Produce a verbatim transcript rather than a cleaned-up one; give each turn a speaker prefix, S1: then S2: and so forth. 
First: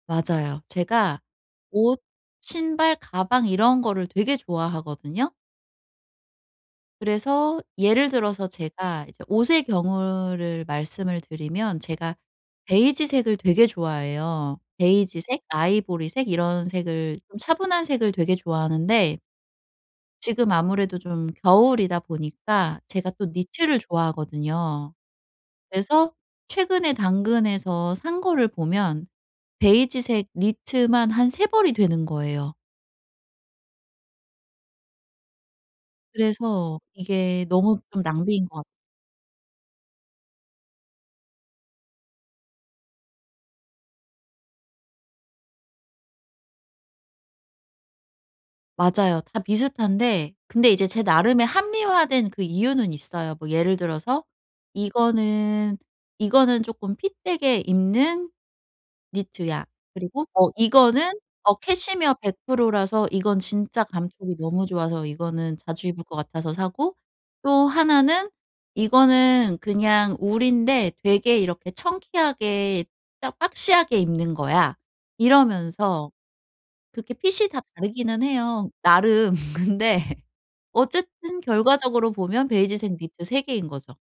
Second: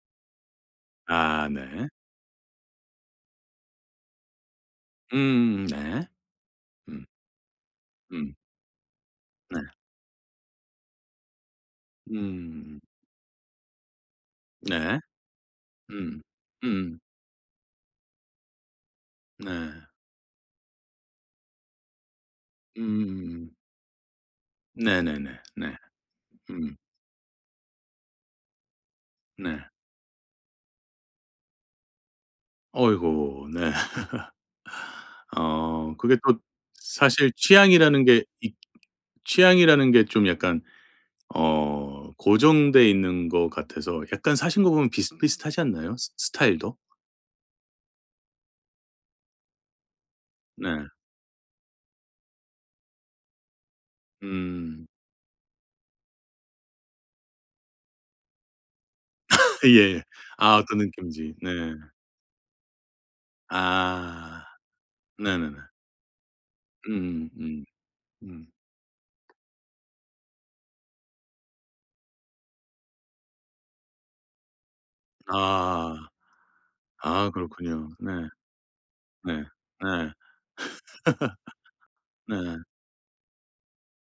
S1: 맞아요. 제가
S2: 아. 네.
S1: 옷, 신발, 가방 이런 거를 되게 좋아하거든요.
S2: 음음음 네. 음.
S1: 그래서 예를
S2: 음.
S1: 들어서 제가 이제
S2: 네.
S1: 옷의 경우를 말씀을 드리면 제가
S2: 음.
S1: 베이지색을 되게 좋아해요.
S2: 네.
S1: 베이지색,
S2: 음.
S1: 아이보리색 이런
S2: 음.
S1: 색을 좀 차분한 색을 되게 좋아하는데
S2: 네.
S1: 지금 아무래도 좀 겨울이다 보니까 제가 또
S2: 음.
S1: 니트를 좋아하거든요.
S2: 네네네. 네.
S1: 그래서
S2: 음.
S1: 최근에 당근에서 산 거를 보면
S2: 네.
S1: 베이지색 니트만 한 세 벌이 되는 거예요.
S2: 어이고. 네. 어 그게 또
S1: 그래서
S2: 사실
S1: 이게 너무 좀
S2: 취향이라는 게
S1: 낭비인
S2: 있
S1: 것 같
S2: 취향이라는 게 좀 약간 어 고정돼 있는 것 같아서 약간 사신 거 보면 비슷비슷하지 않나요? 스 스타일도?
S1: 맞아요. 다 비슷한데 근데
S2: 네.
S1: 이제 제 나름의 합리화된 그 이유는 있어요. 뭐 예를 들어서
S2: 음.
S1: '이거는, 이거는 쪼끔 핏 되게 입는 니트야.'
S2: 예.
S1: 그리고 어
S2: 아 어떤
S1: 이거는
S2: 느낌인지 네.
S1: 어 캐시미어 백 프로 라서 이건 진짜 감촉이
S2: 아.
S1: 너무 좋아서
S2: 네네네.
S1: 이거는 자주 입을 것 같아서 사고
S2: 음음 음.
S1: 또 하나는
S2: 음.
S1: 이거는 그냥 울인데 '되게 이렇게 청키하게 딱 박시하게 입는 거야.'
S2: 아.
S1: 이러면서 그렇게
S2: 아
S1: 핏이 다
S2: 그렇군요. 네.
S1: 다르기는 해요 나름.
S2: 네.
S1: 근데
S2: 네.
S1: 어쨌든 결과적으로 보면
S2: 네.
S1: 베이지색 니트 세 개인 거죠.